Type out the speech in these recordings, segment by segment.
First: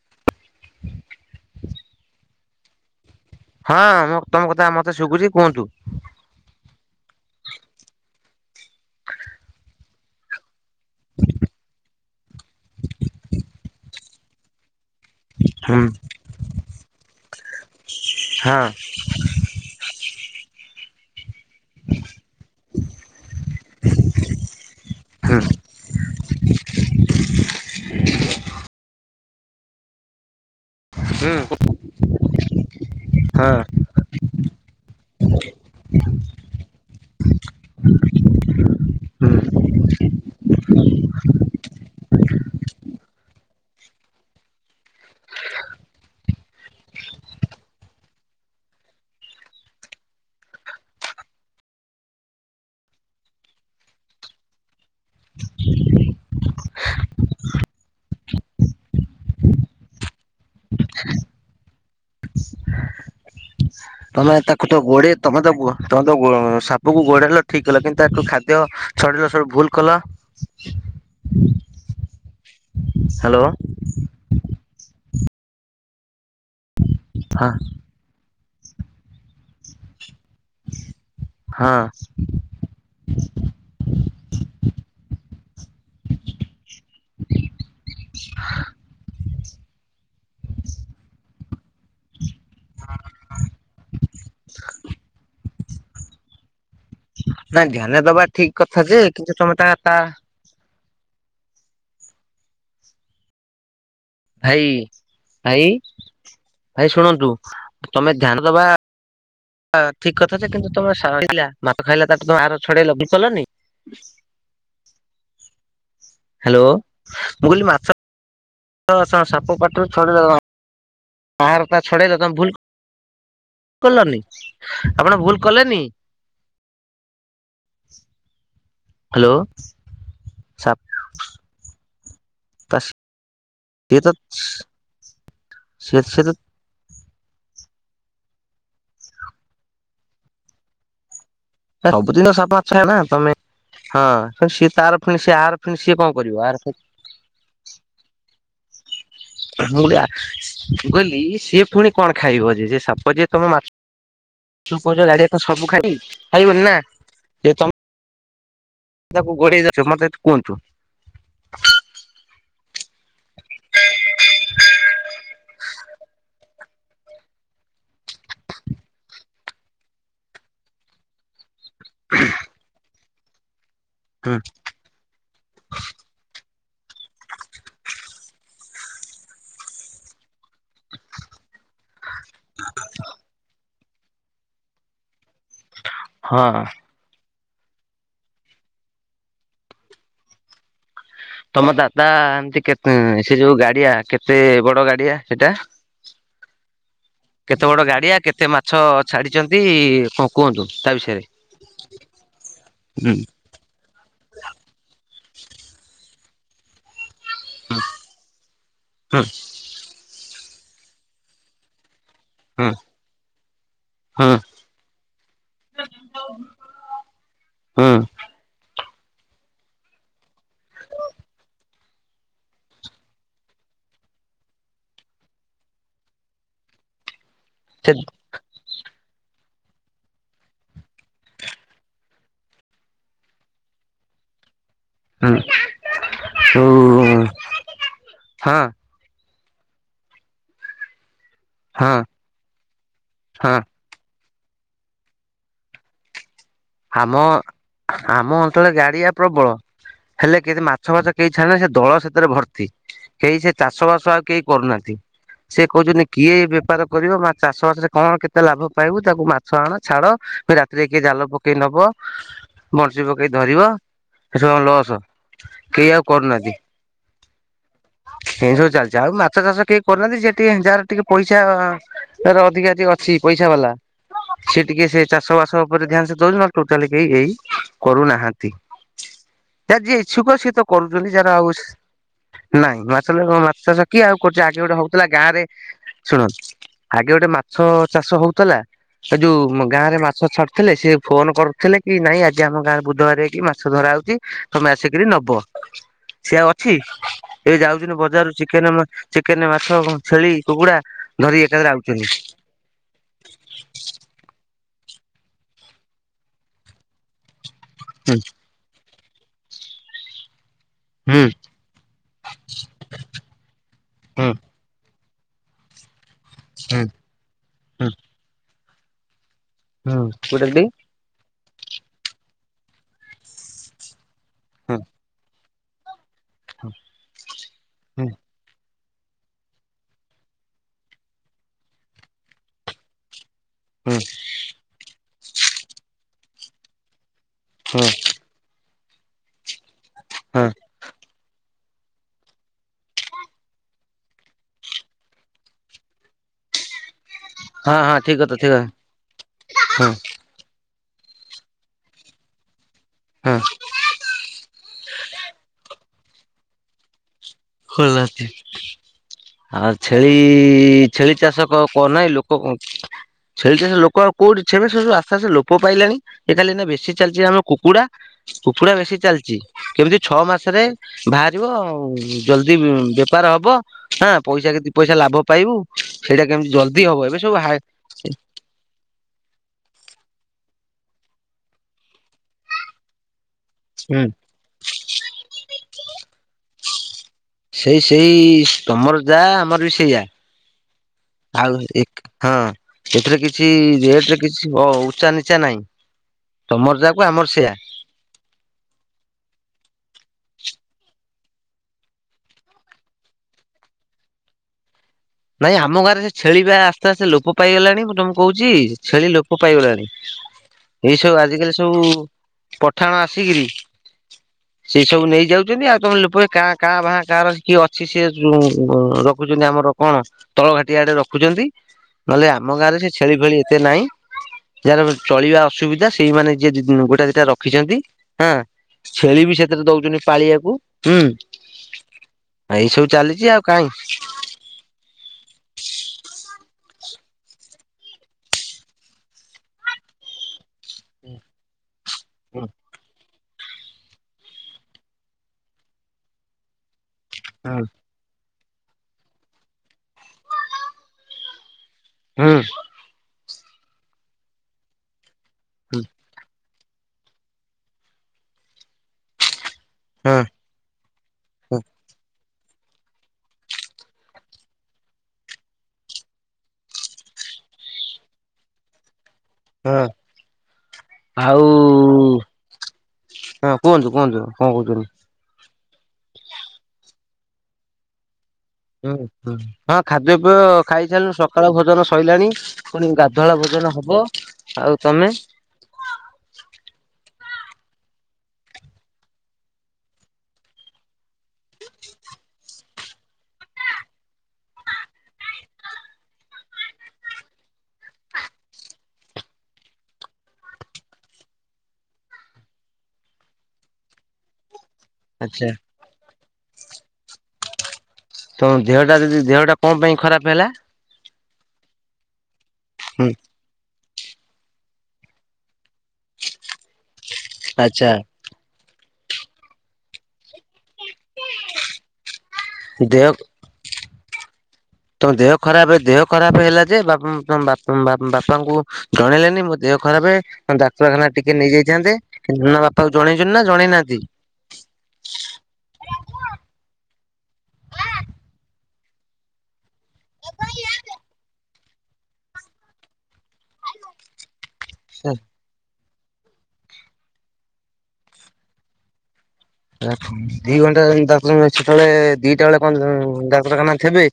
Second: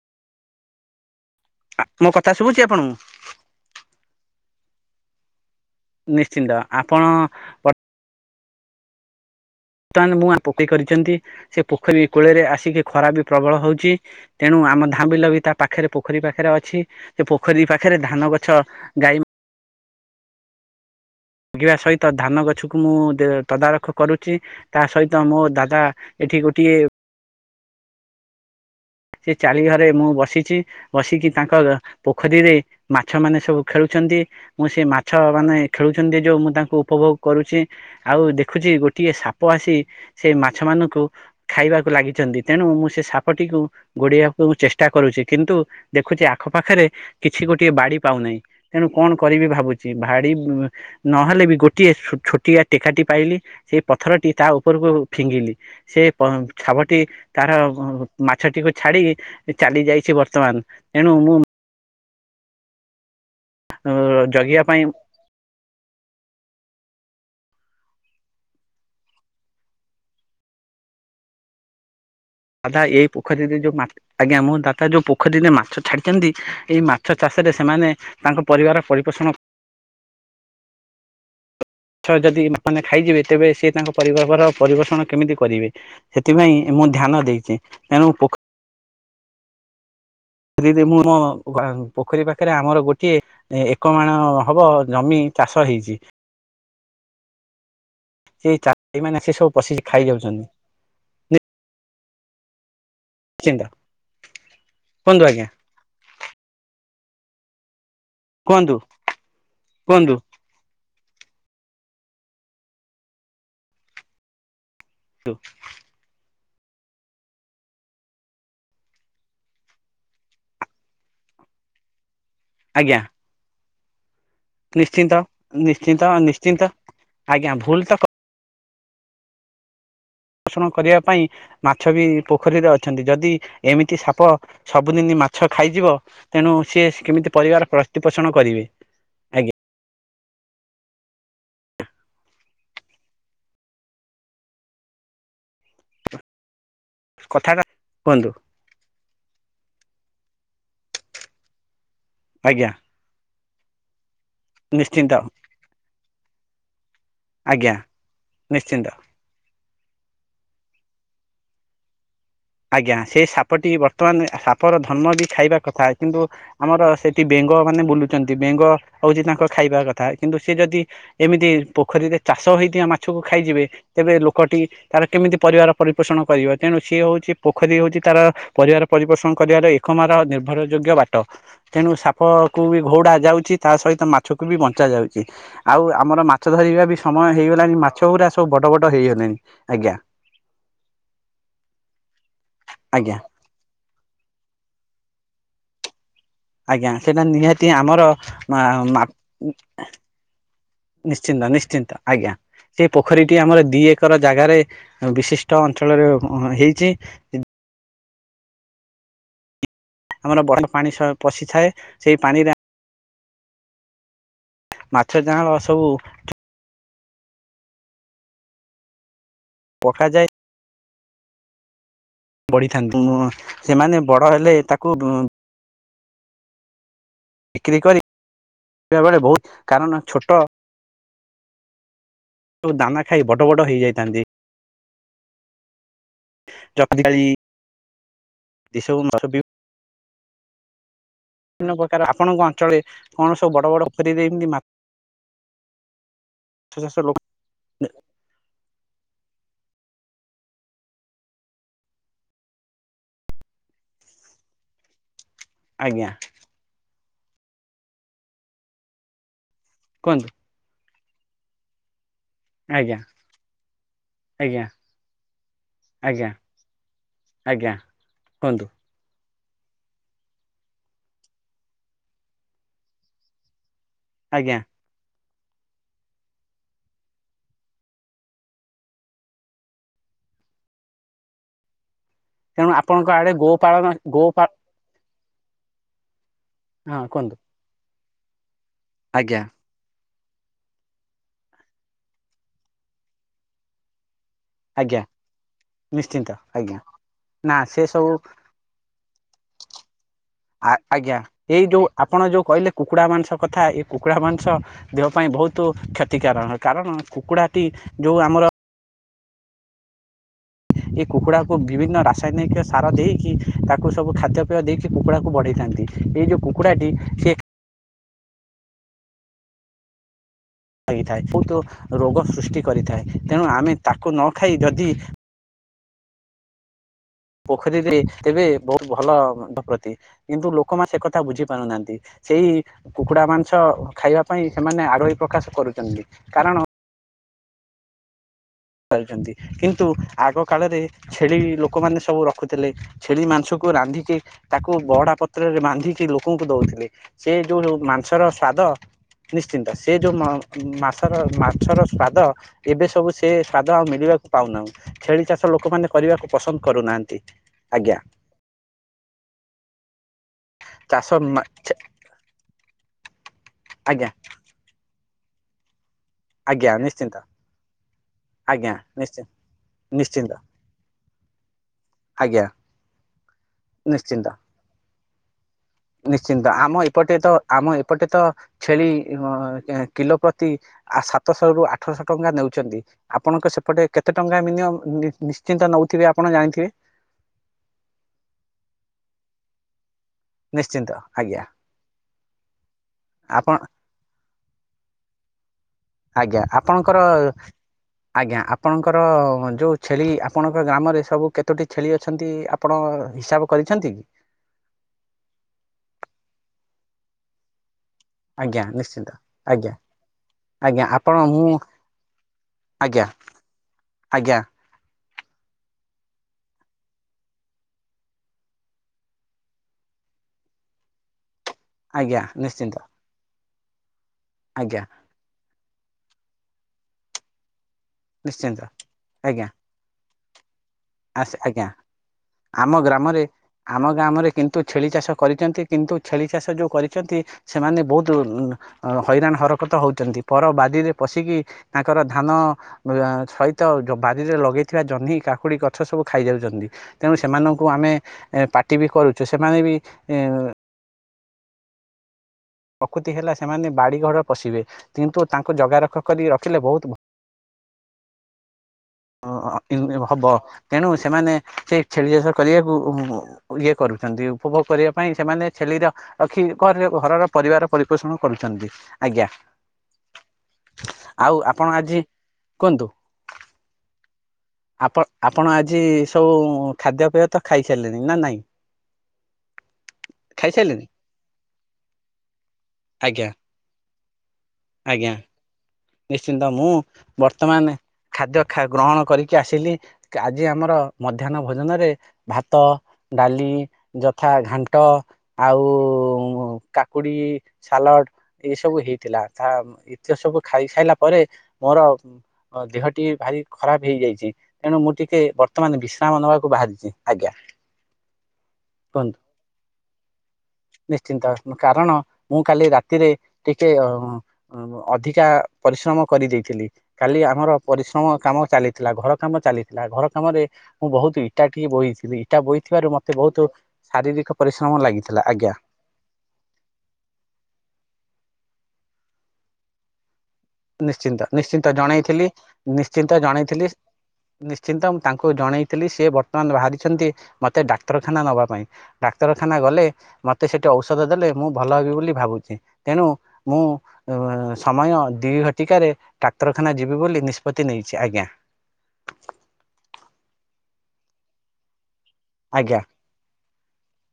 [unintelligible] ଆ ମୋ କଥା ଶୁଭୁଛି ଆପଣଙ୍କୁ। ହଁ ମୁଁ ତମ କଥା ବା ମତେ ଶୁଖୁଛି କୁହନ୍ତୁ। ନିଶ୍ଚିନ୍ତ ଆପଣ କ ବର୍ତ୍ତମାନ ମୁ ଆ ପୋକେଇ କରିଚନ୍ତି ସେ ପୋଖରୀ କୂଳରେ ଆସିକି ଖରା ବି ପ୍ରବଳ ହଉଚି ତେଣୁ ଆମ ଧାଁ ବିଲ ବି ତା ହୁଁ ପାଖରେ ପୋଖରୀ ପାଖରେ ଅଛି ସେ ପୋଖରୀ ପାଖରେ ଧାନ ଗଛ ହଁ ଗାଈ ବା ସହିତ ଧାନ ଗଛକୁ ମୁଁ ତଦାରଖ କରୁଛି। ତା ସହିତ ହୁଁ ମୋ ଦାଦା ଏଠି ଗୋଟିଏ ସେ ଚାଳି ଘରେ ମୁଁ ବସିଛି ବସିକି ହୁଁ ତାଙ୍କ ପୋଖରୀରେ ମାଛ ମାନେ ହଁ ସବୁ ଖେଳୁ ମୁଁ ସେ ମାଛ ମାନେ ଖେଳୁଛନ୍ତି ଯୋଉ ମୁଁ ତାଙ୍କୁ ଉପଭୋଗ କରୁଛି। ଆଉ ଦେଖୁଛି ଗୋଟିଏ ହୁଁ ସାପ ଆସି ସେ ମାଛ ମାନଙ୍କୁ ଖାଇବାକୁ ଲାଗିଛନ୍ତି ତେଣୁ ମୁଁ ସେ ସାପଟିକୁ ଗୋଡେଇବାକୁ ମୁଁ ଚେଷ୍ଟା କରୁଛି କିନ୍ତୁ ଦେଖୁଛି ଆଖ ପାାଖରେ କିଛି ଗୋଟିଏ ବାଡ଼ି ପାଉନାହିଁ। ତେଣୁ କଣ କରିବି ଭାବୁଛି ଭାଡି ନହେଲେ ବି ଗୋଟିଏ ଛୋଟିଆ ଟେକାଟି ପାଇଲି ସେଇ ପଥରଟି ତା ଉପରକୁ ଫିଙ୍ଗିଲି। ସେ ଛାବଟି ତାର ମାଛଟିକୁ ଛାଡ଼ି ଚାଲି ଯାଇଛି ବର୍ତ୍ତମାନ ତେଣୁ ମୁଁ ତମେ ଜଗିବା ତାକୁ ତ ପାଇଁ ଗୋଡେ ତମେ ତ ତମେ ତ ସାପକୁ ଗୋଡାଇଲ ଠିକ କଲ କିନ୍ତୁକୁ ଖାଦ୍ୟ ଛଡିଲ ସବୁ ଭୁଲ କଲ। ହ ଦାଦା ଏଇ ପୋଖରୀରେ ଯୋଉ ମା ଆଜ୍ଞା ମୋ ଦାଦା ଯୋଉ ପୋଖରୀରେ ମାଛ ଛାଡିଛନ୍ତି ଏଇ ମା ଛ ହଁ ଚାଷରେ ସେମାନେ ତାଙ୍କ ପରିବାର ପରିପୋଷଣ ହଁ। ମାଛ ଯଦି ମାନେ ଖାଇଯିବେ ତେବେ ସି ତାଙ୍କ ପରିବାରର ପରିବେଷଣ କେମିତି କରିବେ। ସେଥିପାଇଁ ମୁଁ ଧ୍ୟାନ ଦେଇଛି। ତେଣୁ ହଁ। ଦିଦି ମୁଁ ମୋ ପୋଖରୀ ପାଖରେ ଆମର ଗୋଟିଏ ଏକମାଣ ହବ ଜମି ଚାଷ ହେଇଛି। ନା ଧ୍ୟାନ ଦବା ସେ ଠିକ କଥା ଚାଷୀ ଯେ ମାନେ ସେ କିନ୍ତୁ ସବୁ ତମେ ତା ପଶିକି ତା ଖାଇ ଯାଉଛନ୍ତି [unintelligible] ଭାଇ କୁହନ୍ତୁ ଆଜ୍ଞା ଭାଇ ଭାଇ ଶୁଣନ୍ତୁ। ତମେ ଧ୍ୟାନ ଦବା କୁହନ୍ତୁ କୁହନ୍ତୁ ଠିକ କ ଥା କିନ୍ତୁ ତମେ ସା ମାଛ ଖାଇଲା ତାରେ ତମେ ଆର ଛଡେଇ ଲ କଲନି। [unintelligible] ହ୍ୟାଲୋ ମୁଁ କହିଲି ମାଛ ସାପ ପାଟିରୁ ଛଡିଦବା। ପାହାର ଛଡ଼େଇ ଦେଦମ ଭୁଲ ଆଜ୍ଞା। କଲନି। ଆପଣ ନିଶ୍ଚିନ୍ତ ଭୁଲ କଲେନି। ନିଶ୍ଚିନ୍ତ ନିଶ୍ଚିନ୍ତ ଆଜ୍ଞା ଭୁଲ ତ ହ୍ୟାଲୋ। ଷଣ ସାପ କରିବା ପାଇଁ ମାଛ ବି ପୋଖରୀରେ ଅଛନ୍ତି ଯଦି ଏମିତି ସିଏ ତ ସାପ ସବୁଦିନ ମା ଛ ଖାଇଯିବ ସିଏ ସିଏ ତ ତେଣୁ ସିଏ କେମିତି ପରିବାର ପ୍ରତିପୋଷଣ କରିବେ। ଆଜ୍ଞା ସବୁ ଜିନଷ ସ ପାଛ ନା ତମେ ହଁ ସିଏ ତାର ଫିଣି ସିଏ ଆର ଫିଣି ସିଏ କଣ କରିବ ଆ କଥାଟା କୁହନ୍ତୁ। ମୁଁଆ ଗଲି ସିଏ ପୁଣି କଣ ଖାଇବ ଆଜ୍ଞା ଯେ ସାପ ଯେ ତମେ ମା ଛ ନିଶ୍ଚିନ୍ତ ଗାଡି ସବୁ ଖାଇ ଖାଇବନି ନା। ଯେ ଆଜ୍ଞା ତମେ ନିଶ୍ଚିନ୍ତ। ତାକୁ ଗୋଡେଇ ଯାଉଛ ମତେ କୁହନ୍ତୁ। ଆଜ୍ଞା ସେଇ ସାପଟି ବର୍ତ୍ତମାନ ସାପର ଧର୍ମ ବି ଖାଇବା କଥା କିନ୍ତୁ ଆମର ସେଠି ବେଙ୍ଗ ମାନେ ବୁଲୁଛନ୍ତି ବେଙ୍ଗ ହଉଛି ତାଙ୍କ ଖାଇବା କଥା କିନ୍ତୁ ସେି ଯଦି ଏମିତି ପୋଖରୀରେ ଚାଷ ହେଇଥିବା ମାଛକୁ ଖାଇଯିବେ ତେବେ ହୁଁ ଲୋକଟି ତାର କେମିତି ପରିବାର ପରିପୋଷଣ କରିବ ତେଣୁ ସିଏ ହଉଛି। ପୋଖରୀ ହଉଛି ତାର ପରିବାର ପରିପୋଷଣ କରିବାର ଏକମାର ନିର୍ଭରଯୋଗ୍ୟ ବାଟ ତେଣୁ ସା ପକୁ ବି ଘଉଡା ଯାଉଛି ତା ସହିତ ମାଛକୁ ବି ବଞ୍ଚା ଯାଉଛି ଆଉ ଆମର ମାଛ ହଁ ଧରିବା ବି ସମୟ ହେଇଗଲାଣି ମାଛ ଗୁଡା ସବୁ ବଡ ବଡ ହେଇଗଲେଣି ଆଜ୍ଞା। ତମ ଦାଦା ଏମିତି କେ ଆଜ୍ଞା। ସେ ଯୋଉ ଗାଡିଆ କେତେ ବଡ ଗାଡିଆ ସେଟା? ଆଜ୍ଞା ସେଇଟା ନିହାତି କେତେ ବଡ ଆମର ଗାଡିଆ କେତେ ମା ମାଛ ମା ଛାଡିଛନ୍ତି କଣ କୁହନ୍ତୁ ତା ନିଶ୍ଚିନ୍ତ ବିଷୟରେ ନିଶ୍ଚିନ୍ତ ଆଜ୍ଞା ସେଇ ହୁଁ ପୋଖରୀ ଟି ଆମର ଦି ଏକର ଜାଗାରେ ବିଶିଷ୍ଟ ଅଞ୍ଚଳରେ ହେଇଛି। ହଁ ହଁ ଆମର ବର୍ ପାଣି ପଶିଥାଏ ସେଇ ପାଣିରେ ହଁ ହଁ ମାଛ ଚାାଁଳ ସବୁ ହୁଁ ହୁଁ ପଠାଯା [inaudible] ବଢିଥାନ୍ତି ସେମାନେ ବଡ ହେଲେ ତାକୁ ବିକ୍ରି ସେ କରି ବଳେ ବହୁତ କାରଣ ଛୋଟ ସବୁ ଦାନା ଖାଇ ବଟ ବଡ ହେଇଯାଇଥାନ୍ତି। ହଁ ହଁ [inaudible] ବିଭିନ୍ନ ହଁ ପ୍ରକାର ଆପଣଙ୍କ ଅଞ୍ଚଳରେ କଣ ହଁ ସବୁ ବଡ ବଡ ଖୋୁରୀରେ ଏମିତି ଚାଷ ଲୋକ ଆମ ଆମ ଅଞ୍ଚଳରେ ଗାଡିଆ ପ୍ରବଳ। ହେଲେ କେ ମାଛ ବାଛ କେହି ଛଏ ସେ ଦଳ ସେଥିରେ ଭର୍ତ୍ତି। କେହି ସେ ଚାଷ ବାସ ଆଉ କେହି କରୁନାହାନ୍ତି। ସେ କହୁଛନ୍ତି ଆଜ୍ଞା କିଏ ବେପାର କରିବ ମା ଚାଷବାସରେ କଣ କେତେ ଲାଭ ପାଇବୁ ତାକୁ ମାଛ ଆଣ ଛାଡ କୁହନ୍ତୁ ଏ ରାତିରେ କିଏ ଜାଲ ପକେଇ ନବ ଆଜ୍ଞା ବଞ୍ଚିବ କେହି ଧରିବ ଏସବୁ କଣ ଆଜ୍ଞା ଲସ୍ କେହି ଆଉ ଆଜ୍ଞା। କରୁନାହାନ୍ତି। ଆଜ୍ଞା ସେ କୁହନ୍ତୁ ସବୁ ଚାଲିଛି ଆଉ ମାଛ ଚାଷ କିଏ କରୁନାହାନ୍ତି ସେ ଟିକେ ଯାହାର ଟିକେ ପଇସା ତାର ଅଧିକାଧିକ ଅଛି ପଇସା ବାଲା ଆଜ୍ଞା ସେ ଟିକେ ସେ ଚାଷ ବାସ ଉପରେ ଧ୍ୟାନ ସେ ଟୋଟାଲି କେହି ଏଇ କରୁନାହାନ୍ତି। ତାର ଯି ଇଚ୍ଛୁକ ସ ସେ ତ କରୁଛନ୍ତି ଯାହା ଆଉ ତେଣୁ ନାଇଁ ଆପଣଙ୍କ ମାଛ ଆଡେ ମାଛ ଗୋପାଳନ ଶକି ଆଉ କରଛି ଗୋପା ଆଗେ ଗୋଟେ ହଉଥିଲା ଗାଁରେ ଶୁଣନ୍ତ ହଁ ଆଗେ ଗୋଟେ କୁହନ୍ତୁ। ମାଛ ଚାଷ ହଉଥିଲା ଏ ଆଜ୍ଞା ଯୋଉ ଗାଁରେ ମାଛ ଛଡିଥିଲେ ସି ଫୋନ କରୁଥିଲେ କି ନାଇଁ ଆଜି ଆମ ଗାଁରେ ବୁଧବାର ହେଇକି ମାଛ ଧରାହଉଛି। ତମେ ଆଜ୍ଞା ଆସିକରି ନବ ନିଶ୍ଚିନ୍ତ ସିଏ ଆଉ ଅଛି ଆଜ୍ଞା ଏବେ ନା ସେ ଯାଉଛି ସବୁ ବଜାରରୁ ଚିକେନ, ଚିକେନ, ମାଛ ଛେଳି ଆ କୁକୁଡା ଆଜ୍ଞା ଧରି ଏଇ ଏକାଥରେ ଯୋଉ ଆଉଛନ୍ତି ଆପଣ ଯୋଉ କହିଲେ। କୁକୁଡ଼ା ମାଂସ କଥା ଏ କୁକୁଡ଼ା ମାଂସ ଦେହ ପାଇଁ ବହୁତ କ୍ଷତିକାରକ କାରଣ କୁକୁଡ଼ା ଟି ହୁଁ ଯୋଉ ଆମର ଏ ହୁଁ କୁକୁଡ଼ା କୁ ବିଭିନ୍ନ ରାସାୟନିକ ସାର ଦେଇକି ତାକୁ ସବୁ ହୁଁ ଖାଦ୍ୟପେୟ ଦେଇକି କୁକୁଡ଼ାକୁ ବଢ଼େଇଥାନ୍ତି ଏଇ ଯେଉ ହୁଁ କୁକୁଡ଼ାଟି ସେ ହୁଁ ହୁଁ କୁଠେି [inaudible] ରୋଗ ସୃଷ୍ଟି କରିଥାଏ ତେଣୁ ଆମେ ତାକୁ ନ ଖାଇ ଯଦି ହଁ ପୋଖରୀରେ ତେବେ ବହୁତ ଭଲ ପ୍ରତି କିନ୍ତୁ ଲୋକମାନେ ସେ କଥା ବୁଝି ପାରୁନାହାନ୍ତି ସେଇ କୁକୁଡା ମାନେ ମାଛ ହୁଁ ଖାଇବା ପାଇଁ ସେମାନେ ଆଗହୀ ପ୍ରକାଶ କରୁଛନ୍ତି କାରଣ ହଁ କିନ୍ତୁ ଆଗ ହଁ କାଳରେ ଛେଳି ଲୋକ ଲୋକମାନେ ସବୁ ରଖୁଥିଲେ ଛେଳି ମାଂସକୁ ରାନ୍ଧିକି। ତାକୁ ବଡା ପତ୍ରରେ ବାନ୍ଧିକି ଲୋକଙ୍କୁ ଦଉଥିଲେ। ସେ ଯୋଉ ହଁ ଠିକ ମାଂସର କଥା ଠିକ କଥା ସ୍ଵାଦ ନିଶ୍ଚିନ୍ତ ହଁ ସେ ଯୋଉ ମାଛର-ମାଛର ସ୍ଵାଦ ଏବେ ସବୁ ସେ ହଁ ସ୍ଵାଦ ଆଉ ମିଳିବାକୁ ପାଉନାହୁଁ। ଛେଳି ଚାଷ ଲୋକମାନେ କରିବାକୁ ପସନ୍ଦ କରୁନାହାନ୍ତି। ଆଜ୍ଞା ହଲାଛି ଆଁ ଛେଳି ଛେଳି ଚାଷ କ କ ନାହିଁ ଲୋକ ଛେଳି ଚାଷ ଲୋକ ଆଜ୍ଞା। ଆଉ କୋଉଠି ସେବେ ସୁ ଆସ୍ତେ ଆସ୍ତେ ଲୋ ପାଇଲାଣି ଏ ଖାଲି ଏଇନା ଆଜ୍ଞା ବେଶୀ ନିଶ୍ଚିନ୍ତ ଚାଲିଛି ଆମ କୁକୁଡ଼ା କୁକୁୁଡା ଆଜ୍ଞା ବେଶୀ ନିଶ୍ଚି ଚାଲିଛି କେମିତି ଛଅ ନିଶ୍ଚିନ୍ତ ମାସରେ ବାହାରିବ ଆଉ ଆଜ୍ଞା ଜଲଦି ବେପାର ହବ ହଁ ନିଶ୍ଚିନ୍ତ ପଇସା କେ ଦିଇ ପଇସା ଲାଭ ପାଇବୁ ସେଇଟା ନିଶ୍ଚିନ୍ତ କେମିତି ଆମ ଜଲ୍ଦି ହବ ଏପଟେ ଏବେ ତ ସବୁ ଆମ ଏପଟେ ତ ଛେଳି କିଲୋ ପ୍ରତି ଆ ସାତଶହ ରୁ ଆଠଶହ ଟଙ୍କା ନେଉଛନ୍ତି ଆପଣଙ୍କ ସେ ଏପଟେ ହୁଁ କେତେ ଟଙ୍କା ମିନିମ ନିଶ୍ଚିନ୍ତ ନଉଥିବେ ଆପଣ ଜାଣିଥିବେ ସେଇ ସେଇ ତମର ଯା ଆମର ବି ସେଇ ଯା ନିଶ୍ଚିନ୍ତ ଆଜ୍ଞା। ଆଉ ହଁ ଏଥିରେ କିଛି ଆପଣ ରେଟ କିଛି ହ ଉଚା ନିଚା ନାହିଁ ଆଜ୍ଞା ତମର ଯାହାକୁ ଆପଣଙ୍କର ଆମର ସେୟା ଆଜ୍ଞା ଆପଣଙ୍କର ଯୋଉ ଛେଳି ଆପଣଙ୍କ ଗ୍ରାମରେ ସବୁ କେତୋଟି ଛେଳି ଅଛନ୍ତି ଆପଣ ହିସାବ କରିଛନ୍ତି କି ନାଇଁ ଆମ ଗାରେ ସେ ଛେଳିିବା ଆସ୍ତେ ଆସ୍ତେ ଲୋପ ପାଇଗଲାଣି ତମ କହୁଛି ଆଜ୍ଞା ନିଶ୍ଚିନ୍ତ ଛେଳି ଲୋକ ଆଜ୍ଞା ପାଇଗଲାଣି ଆଜ୍ଞା ଏଇ ଆପଣ ସବୁ ମୁଁ ଆଜିକାଲି ସବୁ ପଠାଣ ଆଜ୍ଞା ଆସିକିରି ଆଜ୍ଞା ସେଇ ସବୁ ନେଇଯାଉଛନ୍ତି ଆଉ ତମେ ଲପ କାଁ କାଁ ବାହାଁ କାଁର କିଏ ଅଛି ସିଏ ଯ ରଖୁଛନ୍ତି ଆମର କଣ ତଳ ଘାଟି ଆଡେ ରଖୁଛନ୍ତି ଆଜ୍ଞା ନହେଲେ ଆମ ଗାଁ ନିଶ୍ଚିନ୍ତ ରେ ସେ ଛେଳି ଭେଳି ଏତେ ନାହିଁ ଆଜ୍ଞା ଯାହାର ଚଳିବା ଅସୁବିଧା ସେଇମାନୋନେ ଯିଏ ଗୋଟା ଦିଟା ରଖିଛନ୍ତି ହଁ ନିଶ୍ଚିନ୍ତ ଛେଳି ବି ସେଥିରେ ଦଉଛନ୍ତି ପାଳିଆକୁ ହୁଁ ଆ ଆଜ୍ଞା ଏଇ ଆମ ସବୁ ଗ୍ରାମରେ ଚାଲିଛି ଆଉ କାହିଁ। ଆମ ଗ୍ରାମରେ କିନ୍ତୁ ଛେଳି ଚାଷ କରିଛନ୍ତି କିନ୍ତୁ ଛେଳି ଚାଷ ଯେଉଁ କରିଛନ୍ତି ସେମାନେ ବହୁତ ହଇରାଣ ହରକତ ହଉଛନ୍ତି ପର ବାଡ଼ିରେ ପଶିକି ତାଙ୍କର ଧାନ ହୁଁ ସହିତ ବାରିରେ ଲଗେଇଥିବା ଜହ୍ନି କାକୁଡି ଗଛ ସବୁ ଖାଇଯାଉଛନ୍ତି ତେଣୁ ସେମାନଙ୍କୁ ଆମେ ପାଟି ବି କରୁଛୁ ସେମାନେ ବି ହୁଁ ପ୍ରକୃତି ହେଲା ସେମାନେ ବାଡ଼ିଘର ପଶିବେ କିନ୍ତୁ ତାଙ୍କୁ ହୁଁ ଜଗା ରଖ କରି ରଖିଲେ ବହୁତ ହବ ହଁ ତେଣୁ ସେମାନେ ସେ ଛେଳି ଚାଷ କରିବାକୁ ଇଏ କରୁଛନ୍ତି ଉପଭୋଗ କରିବା ପାଇଁ ସେମାନେ ଛେଳିର ରଖି ଘରେ ଘରର ପରିବାର ପରିପୋଷଣ କରୁଛନ୍ତି ଆଜ୍ଞା ହଁ ଆଉ ଆପଣ ଆଜି କୁହନ୍ତୁ ହଁ କୁହନ୍ତୁ କୁହନ୍ତୁ କଣ କହୁଛୁ ପ ଆପଣ ଆଜି ସବୁ ଖାଦ୍ୟପେୟ ତ ଖାଇସାରିଲେଣି ନା ନାହିଁ ହୁଁ ହୁଁ ହଁ ଖାଦ୍ୟପେୟ ଖାଇସାରିଲେଣି ଖାଇସାରିଲଣି ସକାଳ ଭୋଜନ ସରିଲାଣି ପୁଣି ଆଜ୍ଞା ଗାଧୁଆ ଭୋଜନ ହବ ଆଉ ତମେ ଆଜ୍ଞା ନିଶ୍ଚିନ୍ତ ମୁଁ ବର୍ତ୍ତମାନ ଖାଦ୍ୟ ଖା ଗ୍ରହଣ କରିକି ଆସିଲି ଆଜି ଆମର ମଧ୍ୟାହ୍ନ ଭୋଜନରେ ଭାତ ଡାଲି ଯଥା ଘଣ୍ଟ ଆଉ କାକୁଡି ସାଲଡ ଏସବୁ ହେଇଥିଲା ତା ଇତିହ ସବୁ ଖାଇସାଇିଲା ପରେ ମୋର ଦେହଟି ଭାରି ଖରାପ ହେଇଯାଇଛି ତେଣୁ ମୁଁ ଟିକେ ଟେ ଆଚ୍ଛା ବର୍ତ୍ତମାନ ବିଶ୍ରାମ ନେବାକୁ ବାହାରିଛି ଆଜ୍ଞା ତମ ଦେହଟା କୁହନ୍ତୁ। ଯଦି ଦେହଟା କଣ ପାଇଁ ଖରାପ ହେଲା ନିଶ୍ଚିନ୍ତ କାରଣ ମୁଁ କାଲି ରାତିରେ ହୁଁ ଟିକେ ଅ ଅଧିକା ପରିଶ୍ରମ କରି ଦେଇେଇଥିଲି କାଲି ଆମର ଆଚ୍ଛା ପରିଶ୍ରମ କାମ ଚାଲି ଥିଲା ଘର କାମ ଚାଲିଥିଲା ଘର କାମରେ ମୁଁ ବହୁତ ଇଟା ଟିକଏ ବୋହିଥିଲି ଟା ବୋଇଥିବାରୁ ଦେହ ମୋତେ ବହୁତ ଶାରୀରିକ ପରିଶ୍ରମ ଲାଗେ ତମ ଦେହ ଖରାପ ଏ ଦେହ ଖରାପ ହେଲା ଯେ ବାପା ବାପାଙ୍କୁ ଜଣେଇଲେନି ମୋ ଦେହ ଖରାପ ହ ହଁ ଡାକ୍ତରଖାନା ନିଶ୍ଚିନ୍ତ ଟିକେ ନିଶ୍ଚିନ୍ତ ନେଇଯାଇଥାନ୍ତ ଜଣେଇଥିଲି ନ ବାପା କଙ୍କୁ ନିଶ୍ଚିନ୍ତ ଜଣେଇଛନ୍ତି ନା ଜଣେଇଥିଲି ଜଣେଇନାହାନ୍ତି ନିଶ୍ଚିନ୍ତ ମୁଁ ତାଙ୍କୁ ଜଣେଇଥିଲି ସିଏ ବର୍ତ୍ତମାନ ବାହାରିଛନ୍ତି ମୋତେ ଡାକ୍ତରଖାନା ନେବା ପାଇଁ ଡାକ୍ତରଖାନା ଗଲେ ମତେ ସେଠି ଔଷଧ ଦେଲେ ମୁଁ ଭଲ ହେବି ବୋଲି ଭାବୁଛି ତେଣୁ ମୁଁ ସମୟ ଦୁଇ ଘଟିକାରେ ଡାକ୍ତରଖାନା ଯିବି ବୋଲି ନିଷ୍ପତ୍ତି ନେଇଛି ଆଜ୍ଞା ଦି ଘଣ୍ଟା ାକ୍ତାନ ସେତେବେଳେ ଦିଟା ବେଳେ କ ଆଜ୍ଞା ଡାକ୍ତରଖାନା ଥିବ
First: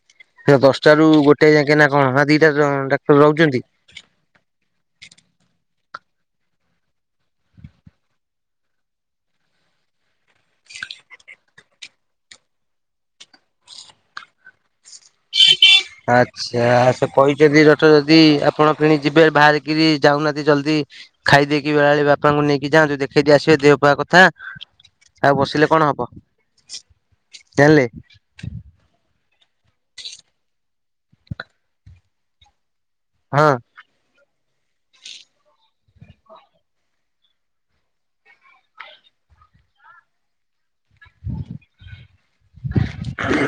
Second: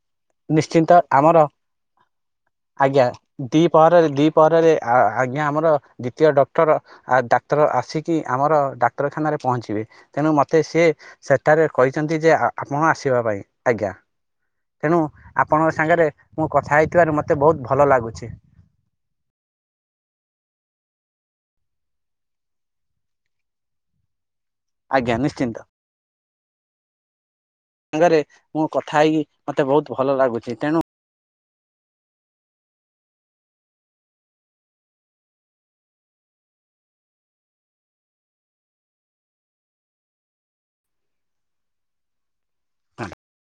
ଦଶଟା ନିଶ୍ଚିନ୍ତ ରୁ ଆମର ଗୋଟେ ଯାକ ନା କଣ ଦିଟା ଡାକ୍ତର ରହୁଛନ୍ତି ରେ ଦୁି ପହରରେ ଆଜ୍ଞା ଆମର ଦ୍ୱିତୀୟ ଡକ୍ଟର ଆ ଡାକ୍ତର ଆସିକି ଆମର ଡାକ୍ତରଖାନାରେ ପହଞ୍ଚିବେ ତେଣୁ ମୋତେ ସିଏ ସେଠାରେ କହିଛନ୍ତି ଯେ ଆପଣ ଆସିବା ପାଇଁ ଆଜ୍ଞା ତେଣୁ ଆପଣଙ୍କ ସାଙ୍ଗରେ ମୁଁ ଆଚ୍ଛା କଥା ହେଇଥିବାରୁ ମୋତେ ବହୁତ ଭଲ ଲାଗୁଛି କିଣି ଯିବେ ବାହାରିକିରି ଯାଉନାହାନ୍ତି ଜଲ୍ଦି ଖାଇଦେଇକି ବେଳାବେଳେ ବାପାଙ୍କୁ ନେଇକି ଯାଆ ଯୋଉ ଦେଖେଇଦି ଆସିବେ ଦେହ ପାା କଥା ଆଜ୍ଞା ଆଉ ନିଶ୍ଚିନ୍ତ ବସିଲେ କଣ ହବ ଜାଣିଲେ ସାଙ୍ଗରେ ମୁଁ କଥା ହେଇକି ମତେ ବହୁତ ଭଲ ଲାଗୁଛି ତେଣୁ ହଁ ଆ